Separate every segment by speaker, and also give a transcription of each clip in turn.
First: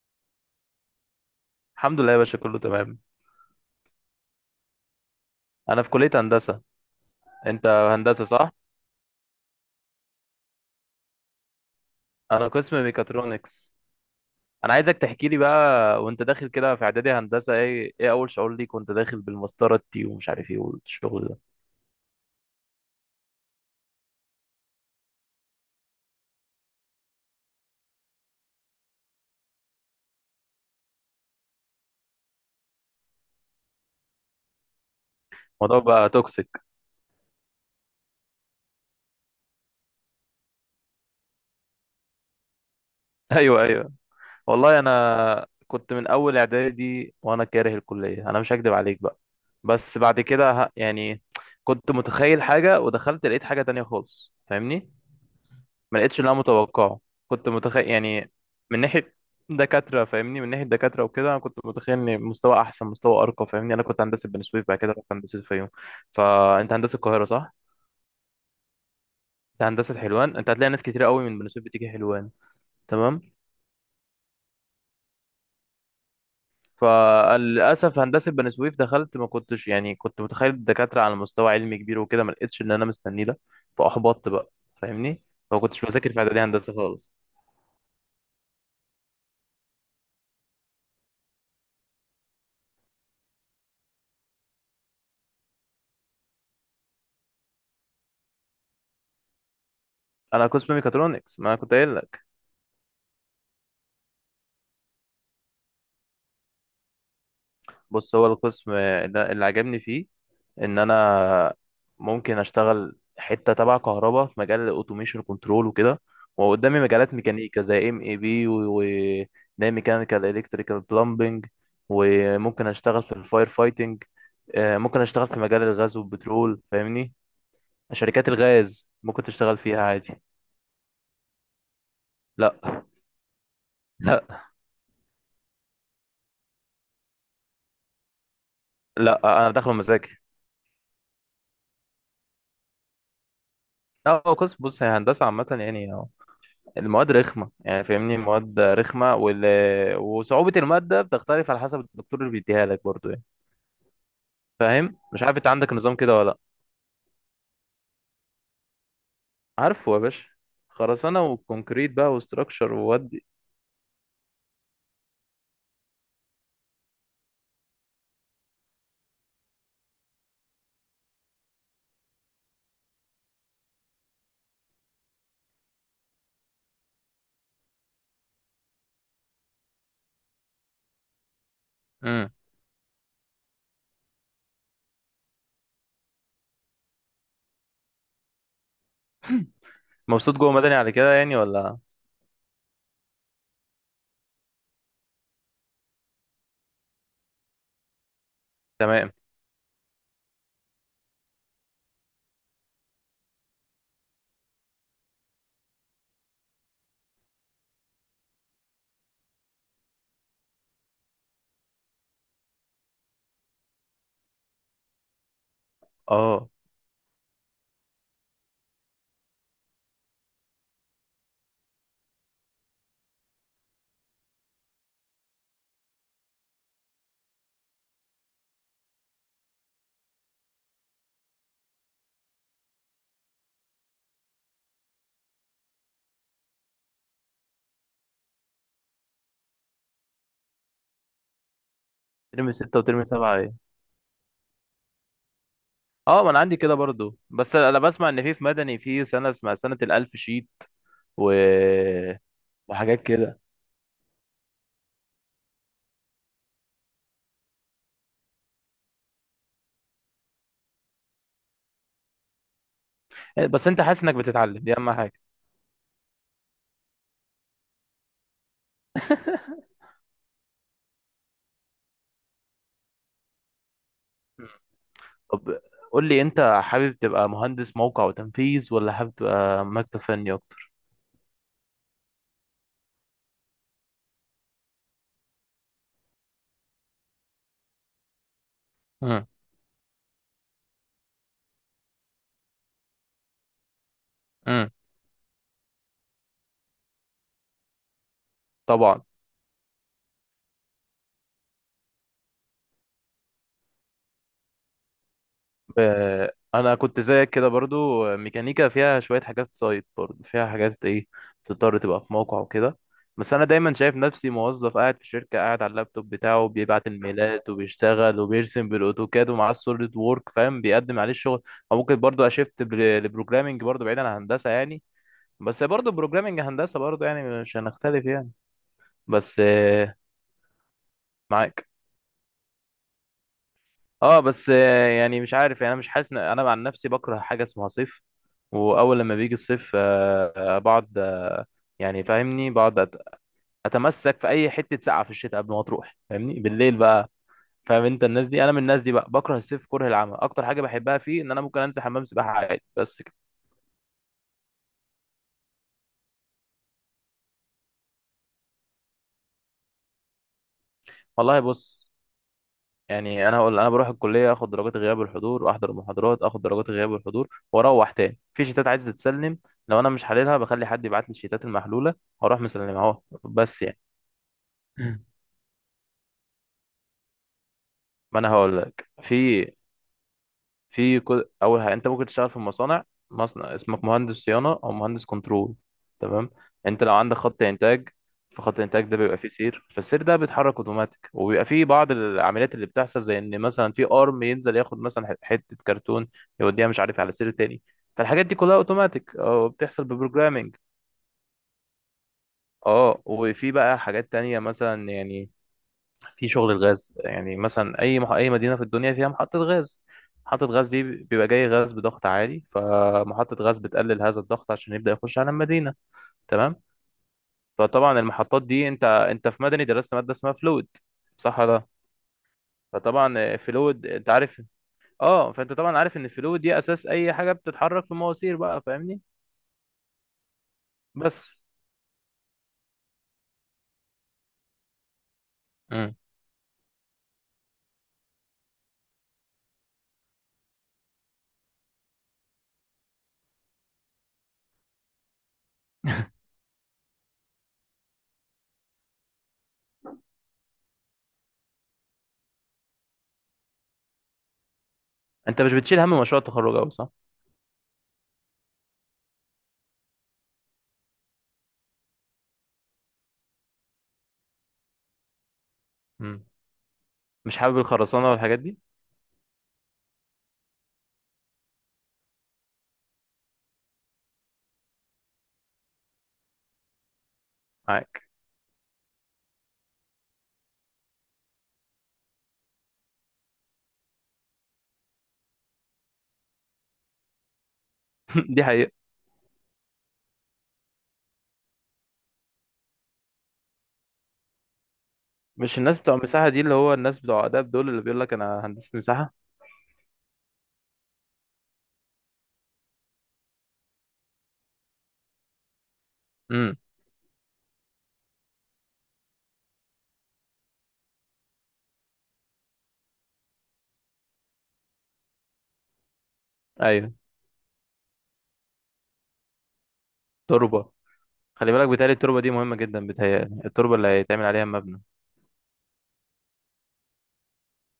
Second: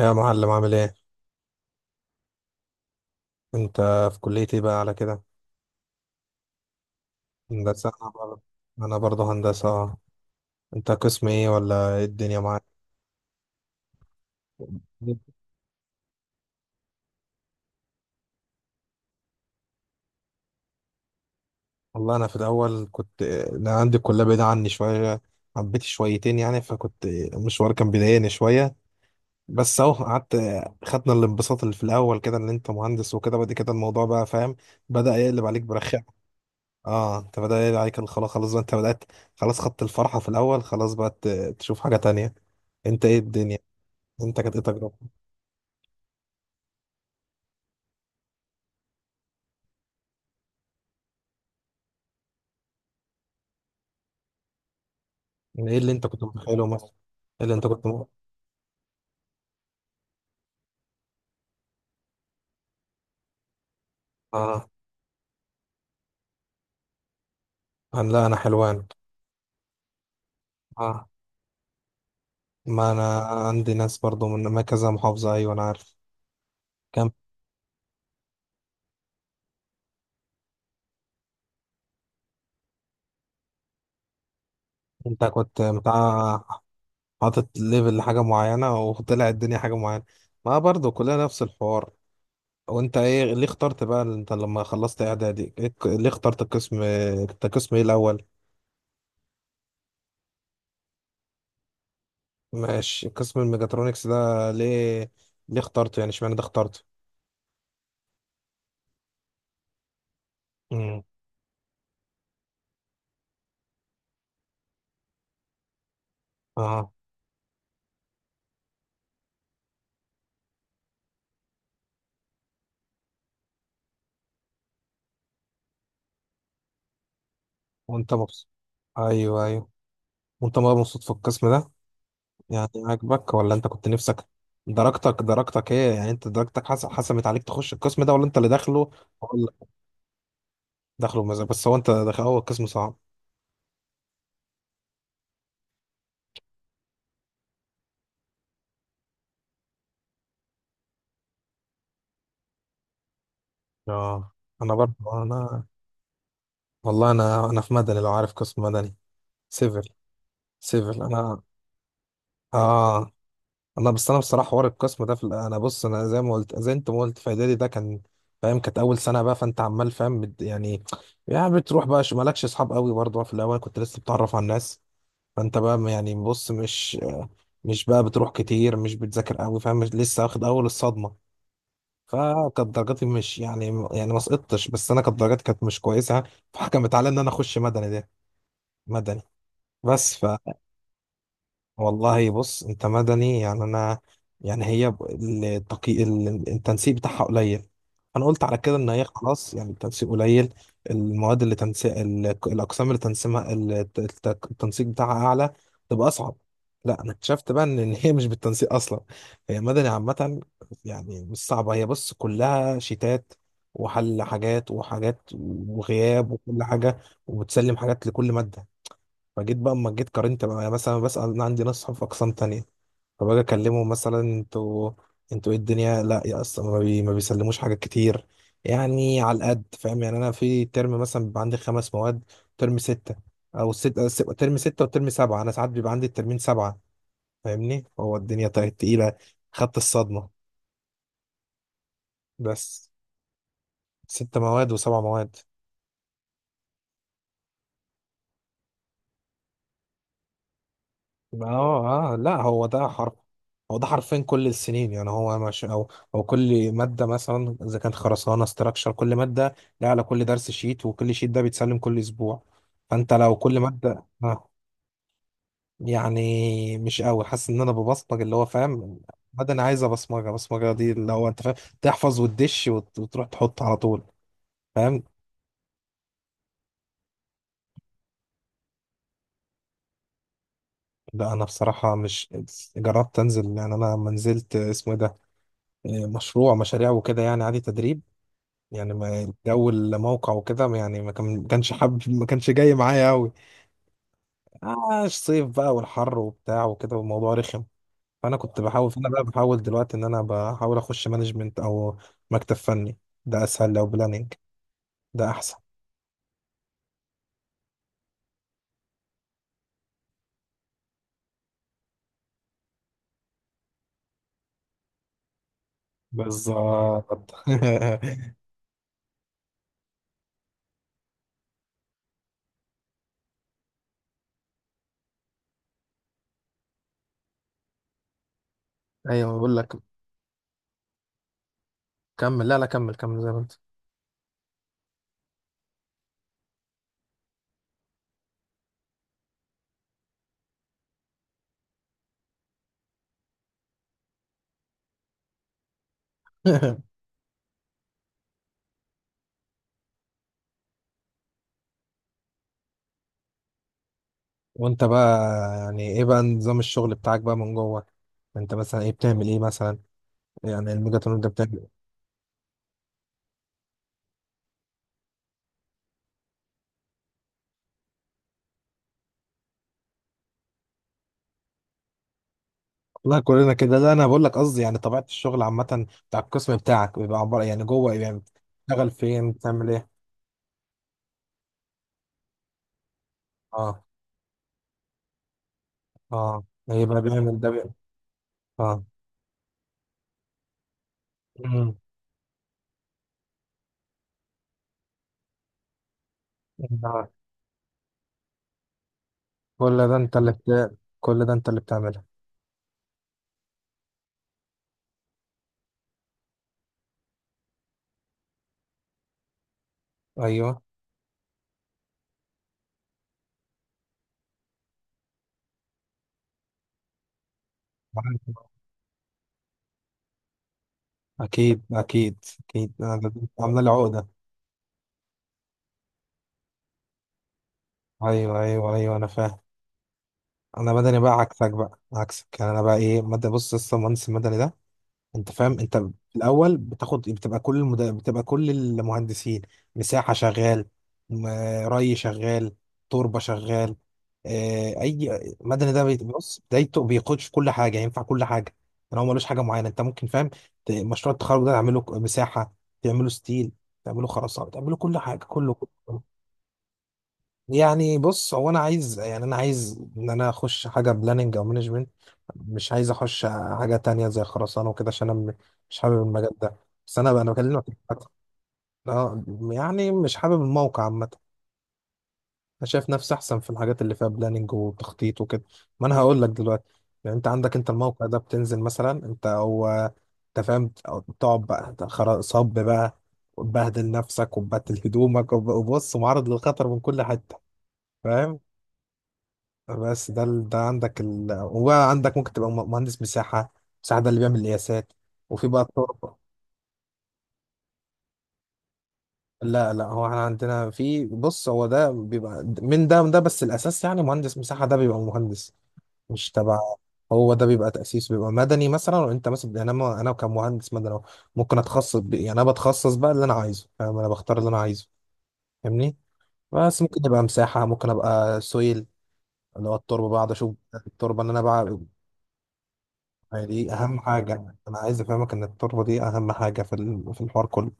Speaker 1: يا معلم، عامل ايه؟
Speaker 2: الحمد لله يا باشا، كله تمام.
Speaker 1: انت، في كلية ايه بقى على كده؟
Speaker 2: انا في كلية هندسة. انت
Speaker 1: هندسة، انا
Speaker 2: هندسة
Speaker 1: برضه
Speaker 2: صح؟
Speaker 1: انا برضه هندسة، اه. انت قسم ايه، ولا ايه الدنيا
Speaker 2: انا
Speaker 1: معاك؟
Speaker 2: قسم ميكاترونكس. انا عايزك تحكي لي بقى وانت داخل كده في اعدادي هندسة، ايه اول شعور ليك وانت داخل بالمسطرة التي ومش عارف ايه والشغل ده؟
Speaker 1: والله انا في الاول انا عندي الكلية بعيدة عني شوية، حبيت شويتين يعني، المشوار كان بيضايقني شوية. بس اهو قعدت. خدنا الانبساط اللي في الاول كده ان انت مهندس وكده، بعد كده الموضوع بقى، فاهم، بدأ يقلب عليك
Speaker 2: الموضوع
Speaker 1: برخامة.
Speaker 2: بقى توكسيك.
Speaker 1: اه انت بدأ يقلب عليك خلاص خلاص بقى، انت بدأت خلاص، خدت الفرحة في الاول، خلاص بقى تشوف حاجة تانية. انت، ايه الدنيا؟
Speaker 2: ايوه، ايوه.
Speaker 1: انت كانت ايه
Speaker 2: والله
Speaker 1: تجربتك؟
Speaker 2: انا كنت من اول اعدادي وانا كاره الكلية، انا مش هكدب عليك بقى. بس بعد كده يعني كنت متخيل حاجة ودخلت لقيت حاجة تانية خالص، فاهمني؟
Speaker 1: يعني ايه اللي
Speaker 2: ما
Speaker 1: انت
Speaker 2: لقيتش
Speaker 1: كنت
Speaker 2: اللي انا
Speaker 1: متخيله مثلا؟
Speaker 2: متوقعه.
Speaker 1: ايه
Speaker 2: كنت
Speaker 1: اللي انت كنت
Speaker 2: متخيل يعني من ناحيه دكاتره، فاهمني؟ من ناحيه دكاتره وكده. انا كنت متخيل ان مستوى احسن، مستوى ارقى، فاهمني؟ انا كنت هندسه بني سويف،
Speaker 1: اه،
Speaker 2: بعد كده رحت هندسه الفيوم. فانت هندسه القاهره صح؟
Speaker 1: انا، لا، انا حلوان.
Speaker 2: انت هندسه حلوان، انت هتلاقي ناس كتير
Speaker 1: اه،
Speaker 2: قوي من بني سويف بتيجي حلوان.
Speaker 1: ما انا
Speaker 2: تمام.
Speaker 1: عندي ناس برضو من ما كذا محافظة. ايوه، انا عارف. كم؟
Speaker 2: فللاسف هندسه بني سويف دخلت، ما كنتش يعني كنت متخيل الدكاتره على مستوى علمي كبير وكده، ما لقيتش اللي انا مستنيه ده. فاحبطت بقى، فاهمني؟
Speaker 1: انت
Speaker 2: ما
Speaker 1: كنت
Speaker 2: كنتش بذاكر في اعدادي
Speaker 1: بتاع،
Speaker 2: هندسه خالص.
Speaker 1: حاطط ليفل لحاجة معينة وطلع الدنيا حاجة معينة. ما برضو كلنا نفس الحوار. وانت، ايه، ليه اخترت بقى، انت لما خلصت اعدادي، ايه، ليه اخترت القسم؟ انت قسم ايه الاول؟
Speaker 2: انا قسم ميكاترونكس، ما أنا كنت قايل لك.
Speaker 1: ماشي، قسم الميجاترونكس ده ليه اخترته يعني، اشمعنى ده اخترته؟
Speaker 2: بص، هو القسم ده اللي عجبني فيه ان
Speaker 1: امم.
Speaker 2: انا ممكن اشتغل حته تبع كهرباء في مجال الاوتوميشن كنترول وكده، وقدامي
Speaker 1: اه،
Speaker 2: مجالات ميكانيكا زي ام اي بي وده، ميكانيكال الكتريكال بلمبنج، وممكن اشتغل في الفاير فايتنج. ممكن اشتغل في مجال الغاز والبترول، فاهمني؟
Speaker 1: وانت
Speaker 2: شركات
Speaker 1: مبسوط؟
Speaker 2: الغاز ممكن
Speaker 1: ايوه،
Speaker 2: تشتغل
Speaker 1: ايوه.
Speaker 2: فيها عادي.
Speaker 1: وانت بقى مبسوط في القسم ده؟
Speaker 2: لا.
Speaker 1: يعني عاجبك، ولا انت كنت نفسك؟
Speaker 2: لا،
Speaker 1: درجتك ايه يعني، انت درجتك حسمت عليك تخش القسم ده، ولا انت اللي داخله؟
Speaker 2: لا،
Speaker 1: ولا،
Speaker 2: انا داخله مزاجي.
Speaker 1: داخله بمزاج؟ بس هو انت داخل، هو القسم صعب؟
Speaker 2: لا، هو قسم، بص، هي هندسه عامه يعني. المواد رخمة يعني، فاهمني؟ مواد رخمة وصعوبة المادة بتختلف على حسب الدكتور اللي بيديها لك برضو يعني.
Speaker 1: اه انا
Speaker 2: فاهم؟
Speaker 1: برضه،
Speaker 2: مش عارف انت
Speaker 1: انا.
Speaker 2: عندك نظام كده ولا لا.
Speaker 1: والله انا في مدني، لو عارف قسم مدني. سيفل.
Speaker 2: عارفه يا باشا.
Speaker 1: سيفل،
Speaker 2: خرسانة
Speaker 1: انا.
Speaker 2: وكونكريت بقى وستراكشر
Speaker 1: اه.
Speaker 2: وودي.
Speaker 1: والله بس انا بصراحه حوار القسم ده انا بص، انا زي ما قلت، زي انت ما قلت، في اعدادي ده كان، فاهم، كانت اول سنه بقى، فانت عمال، فاهم، يعني، يعني بتروح بقى مالكش اصحاب قوي برضه في الاول، كنت لسه بتعرف على الناس، فانت بقى يعني، بص، مش، مش بقى بتروح كتير، مش بتذاكر قوي، فاهم، لسه واخد اول الصدمه.
Speaker 2: امم
Speaker 1: فكانت درجاتي مش يعني ما سقطتش، بس انا كانت درجاتي كانت مش كويسه. فحكمت على ان انا اخش مدني ده، مدني، بس.
Speaker 2: مبسوط جوه مدني على كده يعني ولا؟
Speaker 1: والله بص، انت مدني يعني، انا يعني هي التنسيق بتاعها قليل. انا قلت على كده ان هي
Speaker 2: تمام.
Speaker 1: خلاص يعني، التنسيق قليل، المواد اللي تنسيق الاقسام اللي تنسيقها، التنسيق بتاعها اعلى، تبقى اصعب. لا، انا اكتشفت بقى إن هي مش بالتنسيق اصلا، هي مدني عامه. يعني مش صعبه، هي بص، كلها شيتات، وحل حاجات وحاجات، وغياب،
Speaker 2: اه.
Speaker 1: وكل حاجه، وبتسلم حاجات لكل ماده. فجيت بقى، اما جيت قارنت بقى، يعني مثلا بسأل، انا عندي ناس صحاب في اقسام تانية، فباجي اكلمهم، مثلا انتوا ايه الدنيا؟ لا يا اصلا، ما بيسلموش حاجات كتير، يعني على القد، فاهم، يعني انا في ترم مثلا بيبقى عندي 5 مواد، ترم 6، او ترم 6 وترم سبعة، انا ساعات بيبقى عندي الترمين سبعة، فاهمني، هو الدنيا طيب تقيلة، خدت الصدمة.
Speaker 2: ترم ستة
Speaker 1: بس،
Speaker 2: وترم سبعة ايه؟
Speaker 1: 6 مواد وسبع مواد.
Speaker 2: اه. ما انا عندي كده برضو، بس انا بسمع ان في مدني في سنة اسمها سنة الألف شيت و...
Speaker 1: اه، لا، هو ده
Speaker 2: وحاجات
Speaker 1: حرف،
Speaker 2: كده.
Speaker 1: هو ده حرفين كل السنين يعني، هو مش او كل ماده، مثلا اذا كانت خرسانه، استراكشر، كل ماده لها على كل درس شيت، وكل شيت ده بيتسلم كل اسبوع، فانت لو كل
Speaker 2: بس انت حاسس
Speaker 1: ماده
Speaker 2: انك بتتعلم، دي اهم حاجة.
Speaker 1: يعني مش قوي حاسس ان انا ببصمج، اللي هو، فاهم، ماده انا عايزه بصمجه، بصمجه دي اللي هو، انت فاهم، تحفظ وتدش وتروح تحط على طول، فاهم.
Speaker 2: طب، قول لي، انت حابب تبقى مهندس موقع وتنفيذ ولا حابب تبقى مكتب فني اكتر؟
Speaker 1: لا، انا بصراحه مش، جربت انزل، يعني انا لما نزلت اسمه إيه ده، مشاريع وكده يعني، عادي، تدريب، يعني ما
Speaker 2: امم
Speaker 1: الجو الموقع وكده، يعني ما كانش حابب، ما كانش جاي معايا قوي.
Speaker 2: امم
Speaker 1: اه الصيف بقى والحر وبتاع وكده، والموضوع رخم.
Speaker 2: طبعا.
Speaker 1: فانا بقى بحاول دلوقتي ان انا بحاول اخش مانجمنت، او مكتب فني، ده اسهل، لو بلاننج ده احسن.
Speaker 2: انا كنت زيك كده برضو. ميكانيكا فيها شويه حاجات سايد، برضو فيها حاجات ايه تضطر تبقى في موقع وكده. بس انا دايما شايف نفسي موظف قاعد في شركه، قاعد على اللابتوب بتاعه بيبعت
Speaker 1: بالظبط.
Speaker 2: الميلات وبيشتغل وبيرسم بالاوتوكاد ومعاه السوليد وورك، فاهم؟ بيقدم عليه الشغل. او ممكن برضو اشفت لبروجرامينج برضو، بعيد عن هندسه يعني. بس برضو بروجرامينج هندسه برضو يعني، مش هنختلف يعني.
Speaker 1: ايوه،
Speaker 2: بس
Speaker 1: بقول لك،
Speaker 2: معاك.
Speaker 1: كمل، لا لا، كمل، كمل زي ما انت.
Speaker 2: اه، بس يعني مش عارف يعني، انا مش حاسس انا عن نفسي بكره حاجه اسمها صيف. واول لما بيجي الصيف بقعد، يعني فاهمني، بقعد اتمسك في اي حته ساقعه في الشتاء قبل ما تروح، فاهمني؟ بالليل بقى. فاهم؟ انت الناس دي، انا من الناس دي بقى. بكره الصيف كره العمى، اكتر حاجه بحبها فيه ان انا ممكن انزل حمام سباحه عادي، بس كده.
Speaker 1: وانت بقى، يعني ايه بقى نظام الشغل بتاعك بقى من جوه؟ انت مثلا ايه، بتعمل ايه مثلا؟ يعني الميجاتون ده؟
Speaker 2: والله بص، يعني انا هقول: انا بروح الكليه اخد درجات غياب والحضور، احضر المحاضرات اخد درجات غياب والحضور، واروح تاني في شيتات عايز تتسلم. لو انا مش حللها بخلي حد يبعت لي الشيتات المحلوله، هروح مسلمها اهو
Speaker 1: لا، كلنا
Speaker 2: بس
Speaker 1: كده،
Speaker 2: يعني.
Speaker 1: لا، انا بقول لك قصدي يعني طبيعه
Speaker 2: مم.
Speaker 1: الشغل عامه، بتاع القسم بتاعك بيبقى عباره يعني، جوه يعني،
Speaker 2: ما انا هقول
Speaker 1: بتشتغل
Speaker 2: لك، في
Speaker 1: فين، بتعمل ايه؟
Speaker 2: اول حاجه انت ممكن تشتغل في مصانع. مصنع،
Speaker 1: اه،
Speaker 2: اسمك مهندس صيانه او مهندس كنترول. تمام.
Speaker 1: اه.
Speaker 2: انت لو
Speaker 1: يبقى
Speaker 2: عندك
Speaker 1: بيعمل
Speaker 2: خط
Speaker 1: ده بيعمل.
Speaker 2: انتاج، فخط
Speaker 1: اه.
Speaker 2: الانتاج ده بيبقى فيه سير، فالسير ده بيتحرك اوتوماتيك، وبيبقى فيه
Speaker 1: أمم.
Speaker 2: بعض العمليات اللي بتحصل زي ان مثلا في ارم ينزل ياخد مثلا حته كرتون يوديها مش عارف
Speaker 1: آه.
Speaker 2: على سير تاني. فالحاجات دي كلها اوتوماتيك او بتحصل ببروجرامنج.
Speaker 1: كل ده انت اللي بتعمله؟
Speaker 2: اه. وفي بقى حاجات تانية مثلا يعني، في شغل الغاز يعني مثلا، اي مدينه في الدنيا فيها محطه غاز. محطه
Speaker 1: ايوه،
Speaker 2: غاز دي بيبقى جاي غاز بضغط عالي، فمحطه غاز بتقلل هذا الضغط عشان يبدا يخش على المدينه. تمام. فطبعا المحطات
Speaker 1: عارف.
Speaker 2: دي، انت في مدني درست ماده اسمها فلويد، صح
Speaker 1: اكيد
Speaker 2: ده؟
Speaker 1: اكيد اكيد، انا ده
Speaker 2: فطبعا
Speaker 1: عامله لي
Speaker 2: فلويد
Speaker 1: عقده.
Speaker 2: انت عارف. اه. فانت طبعا عارف ان الفلويد دي اساس اي حاجه بتتحرك في المواسير
Speaker 1: ايوه،
Speaker 2: بقى،
Speaker 1: ايوه، ايوه،
Speaker 2: فاهمني؟
Speaker 1: انا فاهم. انا مدني بقى،
Speaker 2: بس.
Speaker 1: عكسك بقى، عكسك يعني، انا بقى ايه، مدني بص، لسه مهندس المدني ده، انت فاهم، انت
Speaker 2: مم.
Speaker 1: في الاول بتاخد، بتبقى كل المهندسين، مساحه شغال، م- ري شغال، تربه شغال. اه، اي. مدني ده بص بدايته بيخش في كل حاجه، ينفع كل حاجه، يعني هو ملوش حاجه معينه، انت ممكن، فاهم، مشروع التخرج ده تعمله مساحه، تعمله ستيل، تعمله خرسانه، تعمله كل حاجه،
Speaker 2: انت مش
Speaker 1: كله
Speaker 2: بتشيل
Speaker 1: كله.
Speaker 2: هم مشروع التخرج قوي صح؟
Speaker 1: يعني بص، هو انا عايز، يعني انا عايز ان انا اخش حاجه بلاننج او مانجمنت، مش عايز اخش حاجه تانية زي خرسانه وكده، عشان انا مش حابب
Speaker 2: مم.
Speaker 1: المجال ده. بس انا بقى، انا
Speaker 2: مش حابب
Speaker 1: بكلمك عامة.
Speaker 2: الخرسانه والحاجات دي.
Speaker 1: اه، يعني مش حابب الموقع عامه، انا شايف نفسي احسن في الحاجات اللي فيها بلاننج وتخطيط وكده. ما انا هقول لك دلوقتي، يعني انت عندك، انت
Speaker 2: معاك.
Speaker 1: الموقع ده بتنزل مثلا، انت هو، انت فاهم، أو تقعد بقى أنت صب بقى، وتبهدل نفسك، وتبهدل هدومك، وبص معرض للخطر من كل حته، فاهم.
Speaker 2: دي حقيقة.
Speaker 1: بس ده ده عندك وبقى عندك ممكن تبقى مهندس مساحة. مساحة ده اللي بيعمل القياسات، وفي
Speaker 2: مش
Speaker 1: بقى
Speaker 2: الناس بتوع
Speaker 1: الطرق.
Speaker 2: مساحة دي اللي هو الناس بتوع آداب دول اللي بيقول لك أنا هندسة مساحة؟
Speaker 1: لا لا، هو احنا عندنا في، بص، هو ده بيبقى من ده، من ده، بس الأساس يعني، مهندس مساحة ده بيبقى مهندس، مش
Speaker 2: امم
Speaker 1: تبع. هو ده بيبقى تأسيس، بيبقى مدني مثلا، وانت مثلا يعني، انا انا كمهندس مدني ممكن اتخصص يعني انا بتخصص بقى اللي انا عايزه، فاهم، انا بختار اللي انا عايزه، فاهمني، بس
Speaker 2: أيوه.
Speaker 1: ممكن يبقى مساحة، ممكن ابقى سويل، اللي هو التربة، بقعد اشوف
Speaker 2: تربة.
Speaker 1: التربة، اللي انا
Speaker 2: خلي بالك،
Speaker 1: بقى،
Speaker 2: بيتهيألي التربة دي مهمة جدا،
Speaker 1: ما
Speaker 2: بيتهيألي
Speaker 1: هي دي
Speaker 2: التربة اللي
Speaker 1: اهم
Speaker 2: هيتعمل
Speaker 1: حاجه،
Speaker 2: عليها
Speaker 1: انا
Speaker 2: المبنى.
Speaker 1: عايز افهمك ان التربه دي اهم حاجه في الحوار كله.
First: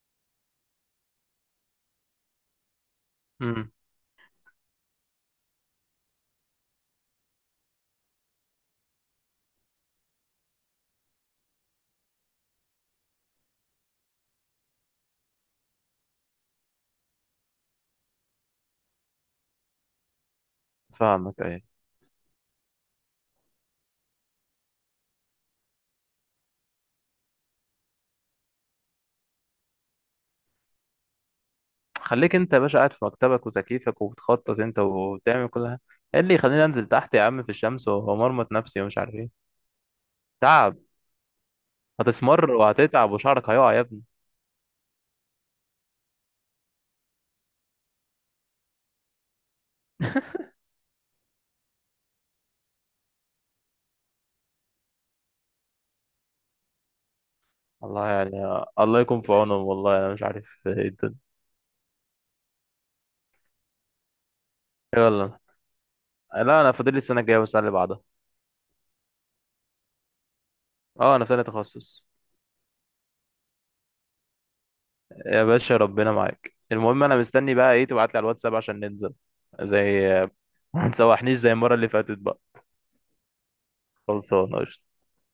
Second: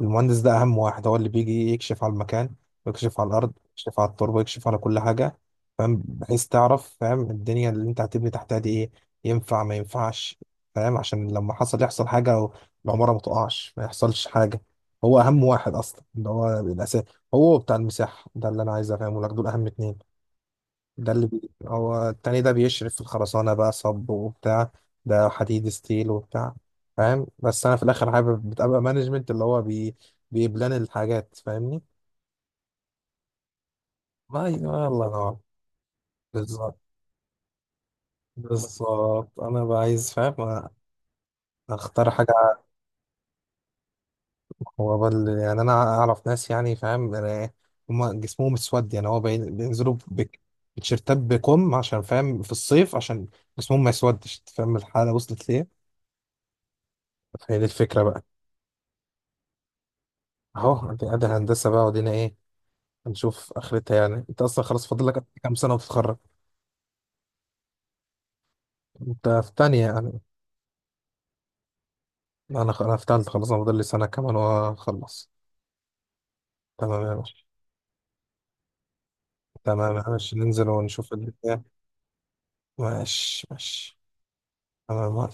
Speaker 1: المهندس ده اهم واحد، هو اللي بيجي يكشف على المكان، ويكشف على الارض،
Speaker 2: امم
Speaker 1: يكشف على التربه، يكشف على كل حاجه، فاهم، بحيث تعرف، فاهم، الدنيا اللي انت هتبني تحتها دي ايه، ينفع ما ينفعش، فاهم، عشان لما يحصل حاجه، او العماره ما تقعش، ما يحصلش حاجه. هو اهم واحد اصلا، اللي هو الاساس، هو بتاع المساحه ده، اللي انا عايز افهمه لك، دول اهم اتنين.
Speaker 2: فاهمك، أيوه.
Speaker 1: هو التاني ده بيشرف في الخرسانة بقى، صب وبتاع، ده حديد ستيل وبتاع، فاهم. بس أنا في الآخر حابب بتبقى مانجمنت، اللي هو بيبلان الحاجات، فاهمني.
Speaker 2: خليك أنت يا باشا قاعد في مكتبك وتكييفك وبتخطط أنت
Speaker 1: أيوة، الله ينور.
Speaker 2: وبتعمل كل ده. إيه اللي يخليني
Speaker 1: بالظبط،
Speaker 2: أنزل تحت يا عم في الشمس ومرمط نفسي ومش عارف
Speaker 1: بالظبط،
Speaker 2: إيه؟
Speaker 1: أنا بقى عايز، فاهم،
Speaker 2: تعب.
Speaker 1: أختار
Speaker 2: هتسمر
Speaker 1: حاجة.
Speaker 2: وهتتعب وشعرك هيقع يا ابني.
Speaker 1: يعني أنا أعرف ناس، يعني فاهم، أنا، هما جسمهم اسود يعني، هو بينزلوا بتيشيرتات بكم عشان، فاهم، في الصيف، عشان جسمهم ما يسودش، فاهم الحالة وصلت ليه. فهي دي الفكرة
Speaker 2: الله
Speaker 1: بقى.
Speaker 2: يعني. الله يكون في عونهم، والله أنا مش عارف إيه
Speaker 1: اهو، ادي
Speaker 2: الدنيا.
Speaker 1: ادي الهندسه بقى ودينا ايه، هنشوف اخرتها يعني، انت اصلا خلاص فاضل لك
Speaker 2: يلا.
Speaker 1: كام سنه وتتخرج.
Speaker 2: لا، أنا فاضل لي السنة الجاية والسنة اللي بعدها.
Speaker 1: انت في تانية يعني؟
Speaker 2: أه، أنا في سنة تخصص.
Speaker 1: انا انا في تالتة، خلاص انا فاضل لي سنه كمان واخلص.
Speaker 2: يا باشا ربنا معاك. المهم
Speaker 1: تمام يا
Speaker 2: انا
Speaker 1: باشا.
Speaker 2: مستني بقى ايه تبعت لي على الواتساب عشان ننزل.
Speaker 1: تمام يا
Speaker 2: زي،
Speaker 1: باشا، ننزل
Speaker 2: ما
Speaker 1: ونشوف
Speaker 2: تسوحنيش زي
Speaker 1: الدنيا.
Speaker 2: المره اللي فاتت بقى.
Speaker 1: ماشي، ماشي.
Speaker 2: خلصانه قشطة.
Speaker 1: تمام.